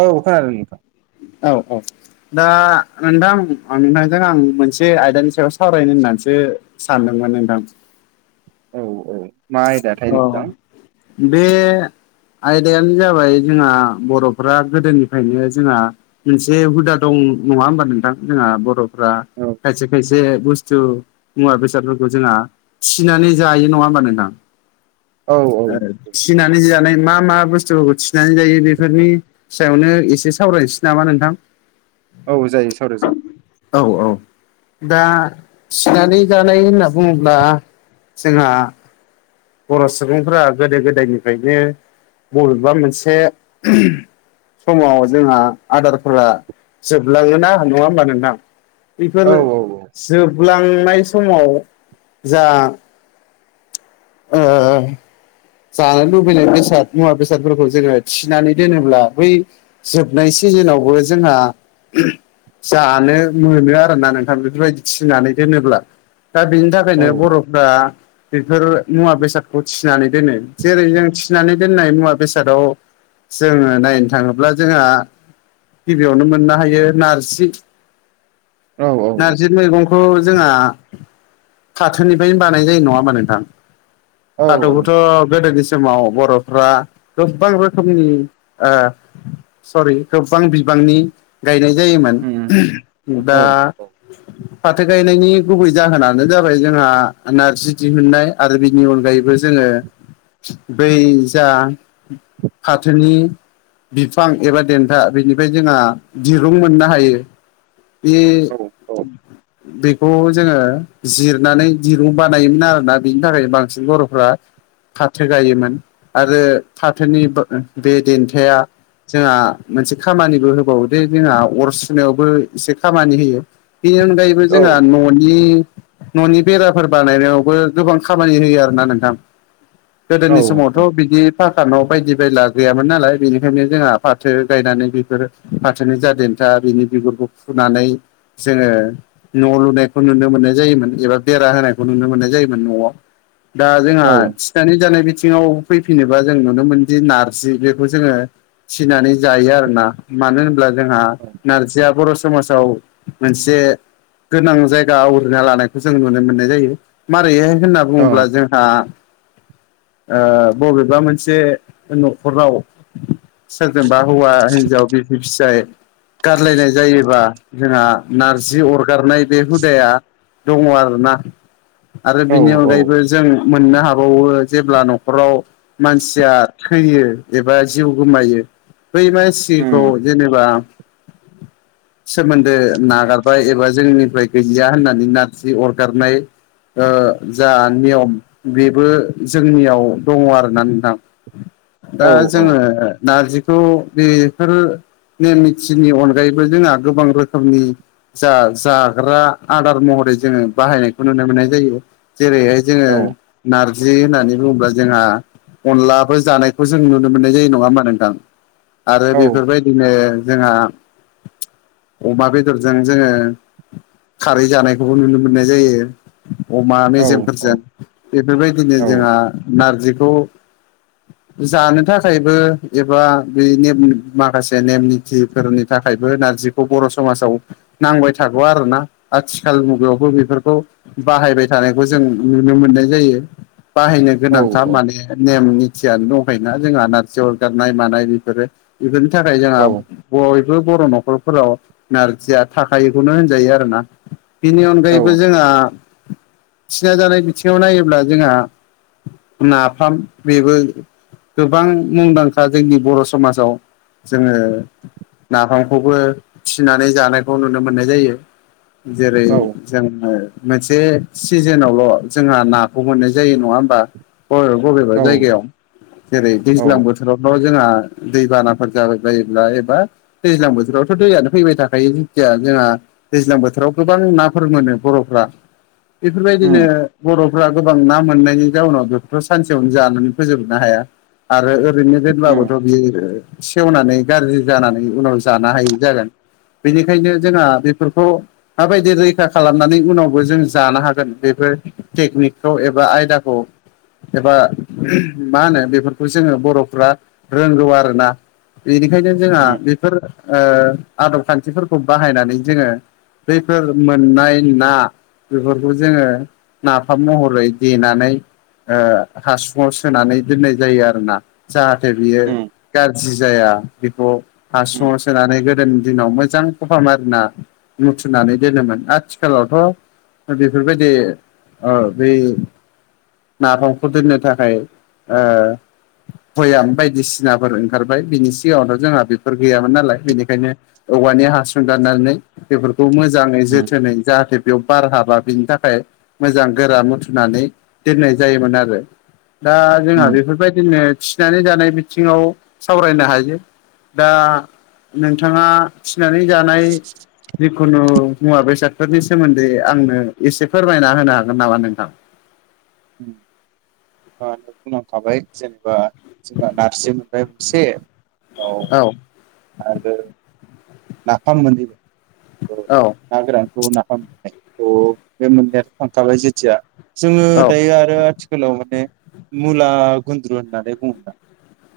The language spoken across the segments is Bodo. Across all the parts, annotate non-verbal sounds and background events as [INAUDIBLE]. औ खोनादों नोंथां औ औ दा नोंथां नोंथांजों आं मोनसे आयदानि सायाव सावरायनो होननानैसो सानदोंमोन नोंथां औ औ मा आयदाथाय अ नोंथां बे आयदायानो जाबाय जोंहा बर'फ्रा गोदोनिफ्रायनो जोंहा मोनसे हुदा दं नङा होमबा नोंथां जोंहा बर'फ्रा औ खायसे खायसे बुस्थु मुवा बेसादफोरखौ जोंहा थिनानै जायो नङा होमबा नोंथां औ थिनानै जानाय मा मा बुस्थुफोरखौ थिनानै जायो बेफोरनि नि सायावनो एसे सावरायनोसै नामा नोंथां औ जायो सावरायो जागोन औ औ दा थिनानै जानाय होनना बुङोब्ला जोंहा बर' सुबुंफोरा गोदो गोदायनिफ्रायनो बबेबा मोनसे समाव जोंहा आदारफोरा जोबलाङोना नङा होमबा नोंथां औ बेफोर जोबलांनाय समाव जा ओ जानो लुबैनाय बेसाद मुवा बेसादफोरखौ जोङो थिनानै दोनोब्ला बै जोबनाय सिजोनावबो जोंहा जानो मोनो आरोना नोंथां बेफोरबायदि थिनानै दोनोब्ला दा बेनि औ थाखायनो बर'फ्रा बेफोर मुवा बेसादखौ थिनानै दोनो जेरै जों थिनानै दोननाय मुवा बेसादाव जोङो नायनो थाङोब्ला जोंहा गिबियावनो मोननो हायो नारजि औ नारजि मैगं बेखौ जोंहा फाथोनिफ्रायनो बानाय जायो नङा होमबा नोंथां औ औ दाथ'खौथ' गोदोनि समाव बर'फ्रा गोसेबां रोखोमनि ओ सरि गोबां बिबांनि गायनाय जायोमोन उम औ दा औ फाथो गायनायनि गुबै जाहोनानो जाबाय जोंहा नारजि दिहुननाय आरो बिनि अनगायैबो जोङो बै जा फाथोनि बिफां एबा देन्था बेनिफ्राय जोंहा दिरुं मोननो हायो बे औ औ बेखौ जोङो जिरनानै दिरुं बानायोमोन आरोना बिनि थाखायनो बांसिन बर'फ्रा फाथो गायोमोन आरो फाथोनि बे देन्थाया जोंहा मोनसे खामानिबो होबावो दे जोंहा अर सुनायावबो एसे खामानि होयो बेनि अनगायैबो जोंहा न'नि न'नि बेराफोर बानायनायावबो गोबां खामानि होयो आरोना नोंथां औ गोदोनि समावथ' बिदि साखा न' बायदि बायला गैयामोन नालाय बेनिखायनो जोंहा फाथो गायनानै बेफोर फाथोनो जा देनथा बिनि बिगुरखौ फुनानै जोङो न' लुनायखौ नुनो मोननाय जायोमोन एबा बेरा होनायखौ नुनो मोननाय जायोमोन मोन न'आव दा जोंहा दानि जानाय बिथिङाव फैफिनोबा जों नुनो मोनदि नारजि बेखौ जोङो थिनानै जायो आरोना मानो होनब्ला जोंहा नारजिया बर' समाजाव मोनसे गोनां जायगा आवग्रिना लानायखौ जों नुनो मोननाय जायो मारैहाइ होनना औ उम औ बुङोब्ला जोंहा बबेबा मोनसे न'खराव सोरजोंबा हौवा हिनजाव बिसि फिसाय गारलायनाय जायोबा जोंहा नारजि अरगारनाय बे हुदाया दङ आरोना आरो औ बिनि अनगायैबो जों मोननो हाबावो जेब्ला न'खराव मानसिया थैयो एबा जिउ गोमायो बै मानसिखौ जेनेबा सोमोन्दो नागारबाय एबा जोंनिफ्राय गैया होननानै नारजि अरगारनाय ओ जा नियम बेबो जोंनियाव दङ आरोना नोंथां दा जोङो नारजिखौ बेफोर ने मिथिनि अनगायैबो जोंहा गोबां रोखोमनि जा जाग्रा आदार महरै जोङो बाहायनायखौ नुनो मोननाय जायो जेरैहाय जोङो नारजि होननानै बुङोब्ला जोंहा अनलाबो जानायखौ जों नुनो मोननाय जायो नङा होमबा नोंथां आरो बेफोरबायदिनो जोंहा अमा बेदरजों जोङो खारै जानायखौबो नुनो मोननाय जायो अमा मेजेमफोरजों बेफोरबायदिनो जोंहा नारजिखौ [INAUDIBLE] जानो थाखायबो एबा बे ने माखासे नेम निथिफोरनि थाखायबो नारजि बर' समाजाव नांबाय थागौ आरोना आथिखाल मुगायावबो बेफोरखौ बाहायबाय थानायखौ जों नुनो मोननाय जायो बाहायनो औ गोनांखा माने नेमनि थियानो दंखायोना जोंहा नारजि अरगारनाय मानाय बेफोरो बेफोरनि थाखाय जोंहा बयबो बर' न'खरफोराव नारजिया थाखायोखौनो होनजायो आरो ना बिनि औ अनगायैबो जोंहा थिना जानाय बिथिङाव नायोब्ला जोंहा नाफाम बेबो गोबां मुंदांखा जोंनि बर' समाजाव जोङो नाफामखौबो थिनानै जानायखौ नुनो मोननाय जायो जेरै औ जोङो मोनसे सिजोनावल' जोंहा नाखौ मोननाय जायो नङा होमबा बबे बबेबा जायगायाव जेरै दैज्लां बोथोर जावल' जोंहा दैबानाफोर जाबाय बायोब्ला एबा दैज्लां बोथोरावथ' दैयानो फैबाय थाखायो जेथिया जोंहा दैज्लां बोथोराव गोबां नाफोर मोनो बर'फ्रा बेफोरबायदिनो उम बर' ग्रा गोबां ना मोननायनि जाउनाव बेखौथ' सानसेयावनो जानानै फोजोबनो हाया आरो ओरैनो उम देब्लाबोथ' बियो सेवनानै गाज्रि जानानै उनाव जानो हायै जागोन बेनिखायनो जोंहा बेफोरखौ माबायदि रैखा खालामनानै उनाव बो जों जानो हागोन बेफोर टेकनिकखौ एबा आयदाखौ एबा मा होनो बेफोरखौ जोङो बर'फ्रा रोंगौ आरोना बेनिखायनो जोंहा उम बेफोर आदब खान्थिफोरखौ बाहायनानै जोङो बैफोर मोननाय ना बेफोरखौ जोङो नाफाम महरै देनानै हासुङाव सोनानै दोननाय जायो आरो ना जाहाथे जाहाथे बियो गाज्रि जाया बेखौ हासुङाव सोनानै गोदोनि दिनाव मोजां खफा मारिना आरोना मुथुमनानै दोनोमोन आथिखालावथ' बेफोरबायदि बै नाफामखौ दोननो थाखाय भयाम बायदिसिनाफोर ओंखारबाय बिनि सिगाङावथ' जोंहा बेफोर गैयामोन नालाय बेनिखायनो औवानि हासुं गाननानै बेफोरखौ मोजाङै उम जोथोनै जाहाथे बेयाव बार हाबा बिनि थाखाय मोजां गोरा मुथुनानै दोननाय जायोमोन आरो दा जोंहा उम बेफोरबायदिनो फिनानै जानाय बिथिङाव सावरायनो हायो दा नोंथाङा थिनानै जानाय जिखुनु मुवा बेसादफोरनि सोमोन्दै आंनो एसे फोरमायना होनो हागोन नामा नोंथां [UNINTELLIGIBLE] जेनेबा जोंना नारजिमोन मोनसे औ औ आरो नाफाम मोनो औ ना गोरानखौ नाफाम नायखौ बे मोननैयाथ' थांखाबाय जेथिया जोङो औ दायो आरो आथिखालाव माने मुला गुन्द्रु होननानै बुङोना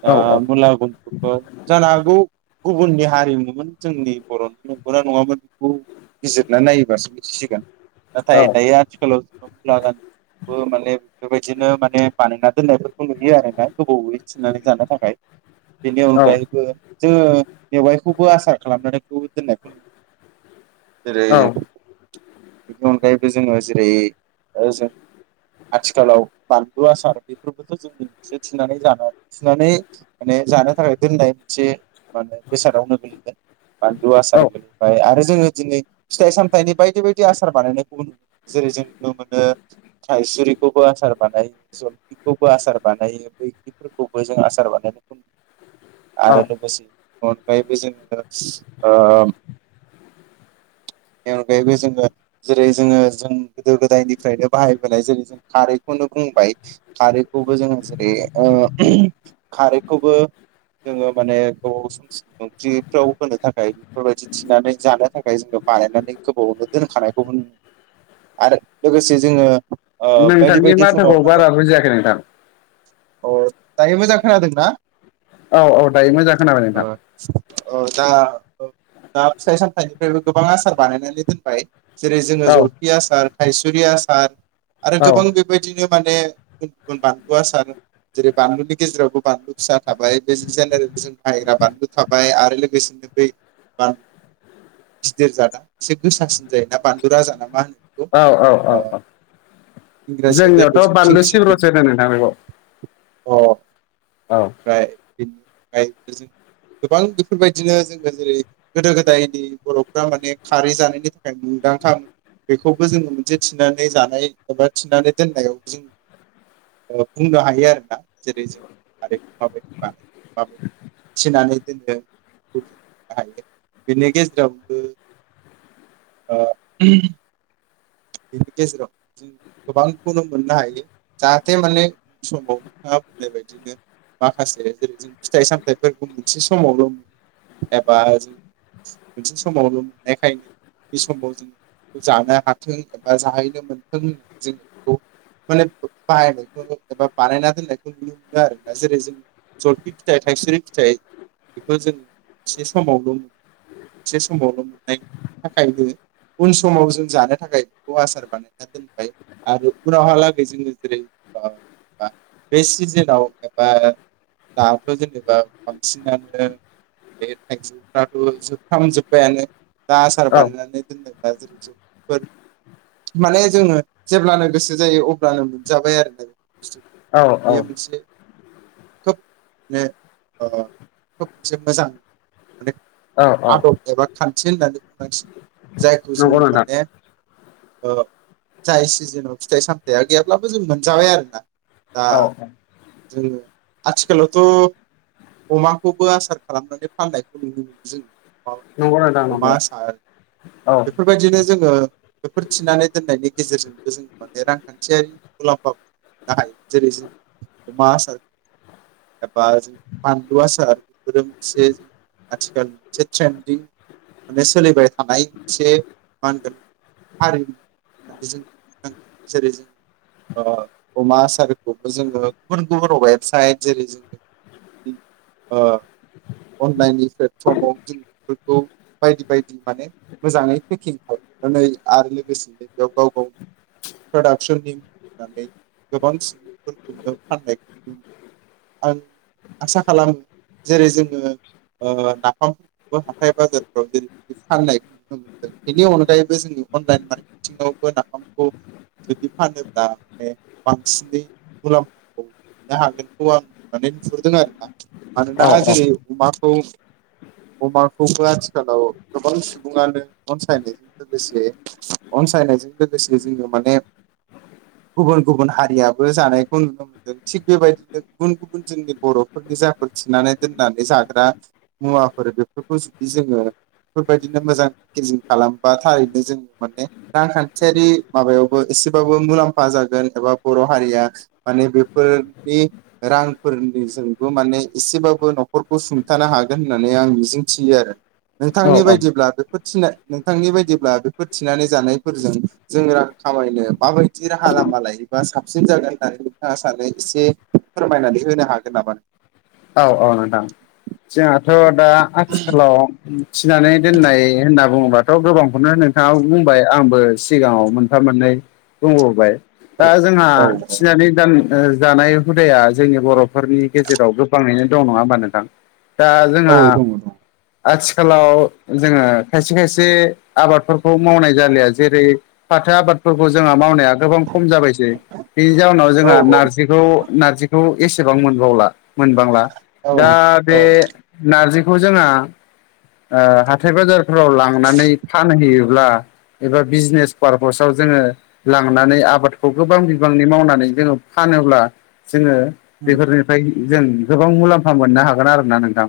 औ मुला गुन्दुफोरखौ जानो हागौ गुबुननि हारिमुनिमोन जोंनि बर'नि न'गौना नङामोन बेखौ बिजिरना नायोबासो मिथिसिगोन नाथाय दायो आथिखालाव मुला माने बेबायदिनो माने बानायना दोननायफोरखौ नुयो आरोना गोबायै थिननानै जानो थाखाय बेनि औ अनगायैबो जोङो मेवाइखौबो आसार खालामनानै दोननायखौ नुयो जेरै औ बिनि अनगायैबो जोङो जेरै जों आथिखालाव बानलु आसार बेफोरबोथ' जोंनि मोनसे थिनानै जानाय थिनानै माने जानो थाखाय दोननाय मोनसे माने बेसादावनो गोलैगोन बानलु आसार औ बेनिफ्राय आरो जोङो दिनै फिथाइ सामथाइनि बायदि बायदि आसार बानायनायखौ नुनो मोनो जेरै जों नुनो मोनो थाइसुरिखौबो आसार बानायो जलफिखौबो आसार बानायो बै फोरखौबो जों आसार बानायनायखौ औ आरो लोगोसे अनगायैबो जोङो बेनि अनगायैबो जोङो जेरै जोङो जों गोदो गोदायनिफ्रायनो बाहायबोनाय जेरै जों खारैखौनो बुंबाय खारैखौबो जोङो जेरै खारैखौबो जोङो माने गोबाव सम ओंख्रिफ्राव होनो थाखाय बेफोरबायदि थिनानै जानो थाखाय जोङो बानायनानै गोबावनो दोनखानायखौबो आरो लोगोसे जोङो बायदि नोंथांनि बायदि माथोखौ समाव बारा माने बुजियाखै नोंथां अ दायो मोजां खोनादोंना औ औ दायो मोजां खोनाबाय नोंथां औ दा दा फिथाइ सामथाइनिफ्रायबो गोबां आसार बानायनानै दोनबाय जेरै जोङो औ जलफि आसार थायसुरि आसार आरो औ गोबां बे बेबायदिनो माने गुब गुबुन बानलु आसार जेरै बानलुनि गेजेरावबो बानलु फिसा थाबाय बे जेनेरेल जों बाहायग्रा बानलु थाबाय आरो लोगोसेनो बा गिदिर जादा एसे गोसासिन जायना बानलु राजा ना मा होनो औ औ बेखौ औ इंराजियाव जायखौ जोंनियावथ' जों किं बानलु सिलि सिब्र'सो होनो नोंथां बेखौ अ औ [UNINTELLIGIBLE] गोबां बेफोरबायदिनो जोङो जेरै गोदो गोदायनि बर'फ्रा माने खारै जानायनि थाखाय मुंदांखा बेखौबो जोङो मोनसे थिनानै जानाय एबा थिनानै दोननायाव जों बुंनो हायो आरोना जेरै जों [UNINTELLIGIBLE] थिनानै दोनदों हायो बेनि गेजेरावबो ओ बेनि गेजेरावनो जों गोबांखौनो मोननो हायो जाहाथे माने समाव नोंथाङा बुंनाय बायदिनो माखासे जेरै जों फिथाइ सामथायाइफोरखौ मोनसे समावल मोनो एबा जों मोनसे समावल मोननायखायनो बे समाव जों बे जानो [UNINTELLIGIBLE] मोनथों एबा जाहैनो मोनथों जों बेखौ माने बाहायनायखौ एबा बानायना दोननायखौ नुनो मोनो आरोना जेरै जों जलफि फिथाइ थाइसुरि फिथाइ बेखौ जों मोनसे समावल मोनो मोनसे समावल मोननाय थाखायबो उन समाव जों जानो थाखाय बेखौ आसार बानायना दोनबाय आरो उनावहालागै जोङो जेरै बे सिजेनाव एबा दाथ जेनेबा बांसिनानो बे थाइजौफ्राथ जोबफ्राम जोब्बायानो दा आसार औ बानायनानै दोनदोंबा [UNINTELLIGIBLE] माने जोङो जेब्लानो गोसो जायो अब्लानो मोनजाबाय आरोना औ औ बुस्थुखौ बेयो मोनसे खोब माने खोब मोनसे मोजां माने औ औ आदब एबा खान्थि होननानै बुंनांसिगोन जायखौ नंगौ जोङो नोंथां माने जाय सिजेनाव फिथाइ सामथायाइया गैयाब्लाबो जों मोनजाबाय आरोना दा औ आजखालथ अमाखौबो आसार खालामनानै फाननायखौ नुनो मोनो नंगौ नोंथां जोङो अमा नंगौ आसार औ बेफोरबायदिनो जोङो बेफोर थिनानै दोननायनि गेजेरजोंबो जों माने रांखान्थियारि मुलाम्फा [UNINTELLIGIBLE] जेरै जों अमा आसार एबा जों बानलु आसार बेफोरो मोनसे आथिखाल मोनसे ट्रेन्दिं माने सोलिबाय थानाय मोनसे मा होनगोन हारिमु होननानै जों बुंनांगोन जेरै जों अमा आसारखौबो जोङो गुबुन गुबुनाव वेबसाइट जेरै जोङो ओ अनलाइननि प्लेटफर्माआव जों बेफोरखौ बायदि बायदि माने मोजाङै पेकिं खालामै आरो लोगोसेनो बेयाव गाव गावनि प्रडाक्सननि मुं होनानै गोबां सुबुंफोरखौनो फाननायखौ आं आसा खालामो जेरै जोङो ओ नाफामफोरखौबो हाथाय बाजारफ्राव जेरै फाननायखौ नुनो मोनदों बेनि अनगायैबो जों अनलाइन मारकेटिंवबो नाफामखौ जुदि फानोब्ला माने बांसिनै मुलाम्फाखौ मोननो हागोनखौ आं माने नुहुरदों आरोना मानोना औ जेरै अमाखौ अमाखौबो आथिखालाव गोबां सुबुङानो अनसायनायजों लोगोसे अनसायनायजों लोगोसे जोङो माने गुबुन गुबुन हारियाबो जानायखौ नुनो मोन दों थिग बेबायदिनो गुबुन गुबुन जोंनि बर'फोरनि जाफोर थिनानै दोननानै जाग्रा मुवाफोर बेफोरखौ जुदि जोङो बेफोरबायदिनो मोजां पेकेजिं खालाम बा थारैनो जों माने रांखान्थियारि माबायावबो एसेबाबो मुलाम्फा जागोन एबा बर' हारिया माने बेफोरनि रांफोरनिजोंबो माने एसेबाबो न'खरखौ सुंथानो हागोन होननानै आं मिजिं थियो आरो नोंथांनि औ औ बायदिब्ला बेखौ थिनाय बिथांनि बायदिब्ला बेफोर थिनानै जानायफोरजों जों रां खामायनो माबायदि राहा लामा लायो। बा साबसिन जागोन होननानै नोंथाङा सानो एसे फोरमायनानै होनो हागोन नामा? औ औ नोंथां जोंहाथ' दा आथिखालाव फिनानै दोननाय होनना बुङोबाथ' गोबांखौनो नोंथाङा बुंबाय आंबो सिगाङाव थानानै बुंबोबाय। दा जोंहा औ फिनानै दान जानाय हुदाया जोंनि बर'फोरनि गेजेराव गो दं नङा होमबा नोंथां दा औ जोंहा दङ दङ आथिखालाव जोङो खायसे खायसे आबादफोरखौ मावनाय जालिया जेरै फाथो आबादफोरखौ जोंहा मावनाया गोबां खम जाबायसै बेनि जाउनाव औ जोंहा औ नारजिखौ नारजिखौ एसेबां मोनबावला मोनबांला औ दा बे औ नारजिखौ जोंहा ओ हाथाय बाजारफोराव लांनानै फानहैयो। ब्ला एबा बिजनेस पारपसाव जोङो लांनानै आबादखौ गोबां बिबांनि मावनानै जोङो फानोब्ला जोङो उम बेफोरनिफ्राय जों गोबां मुलाम्फा मोननो हागोन आरोना नोंथां।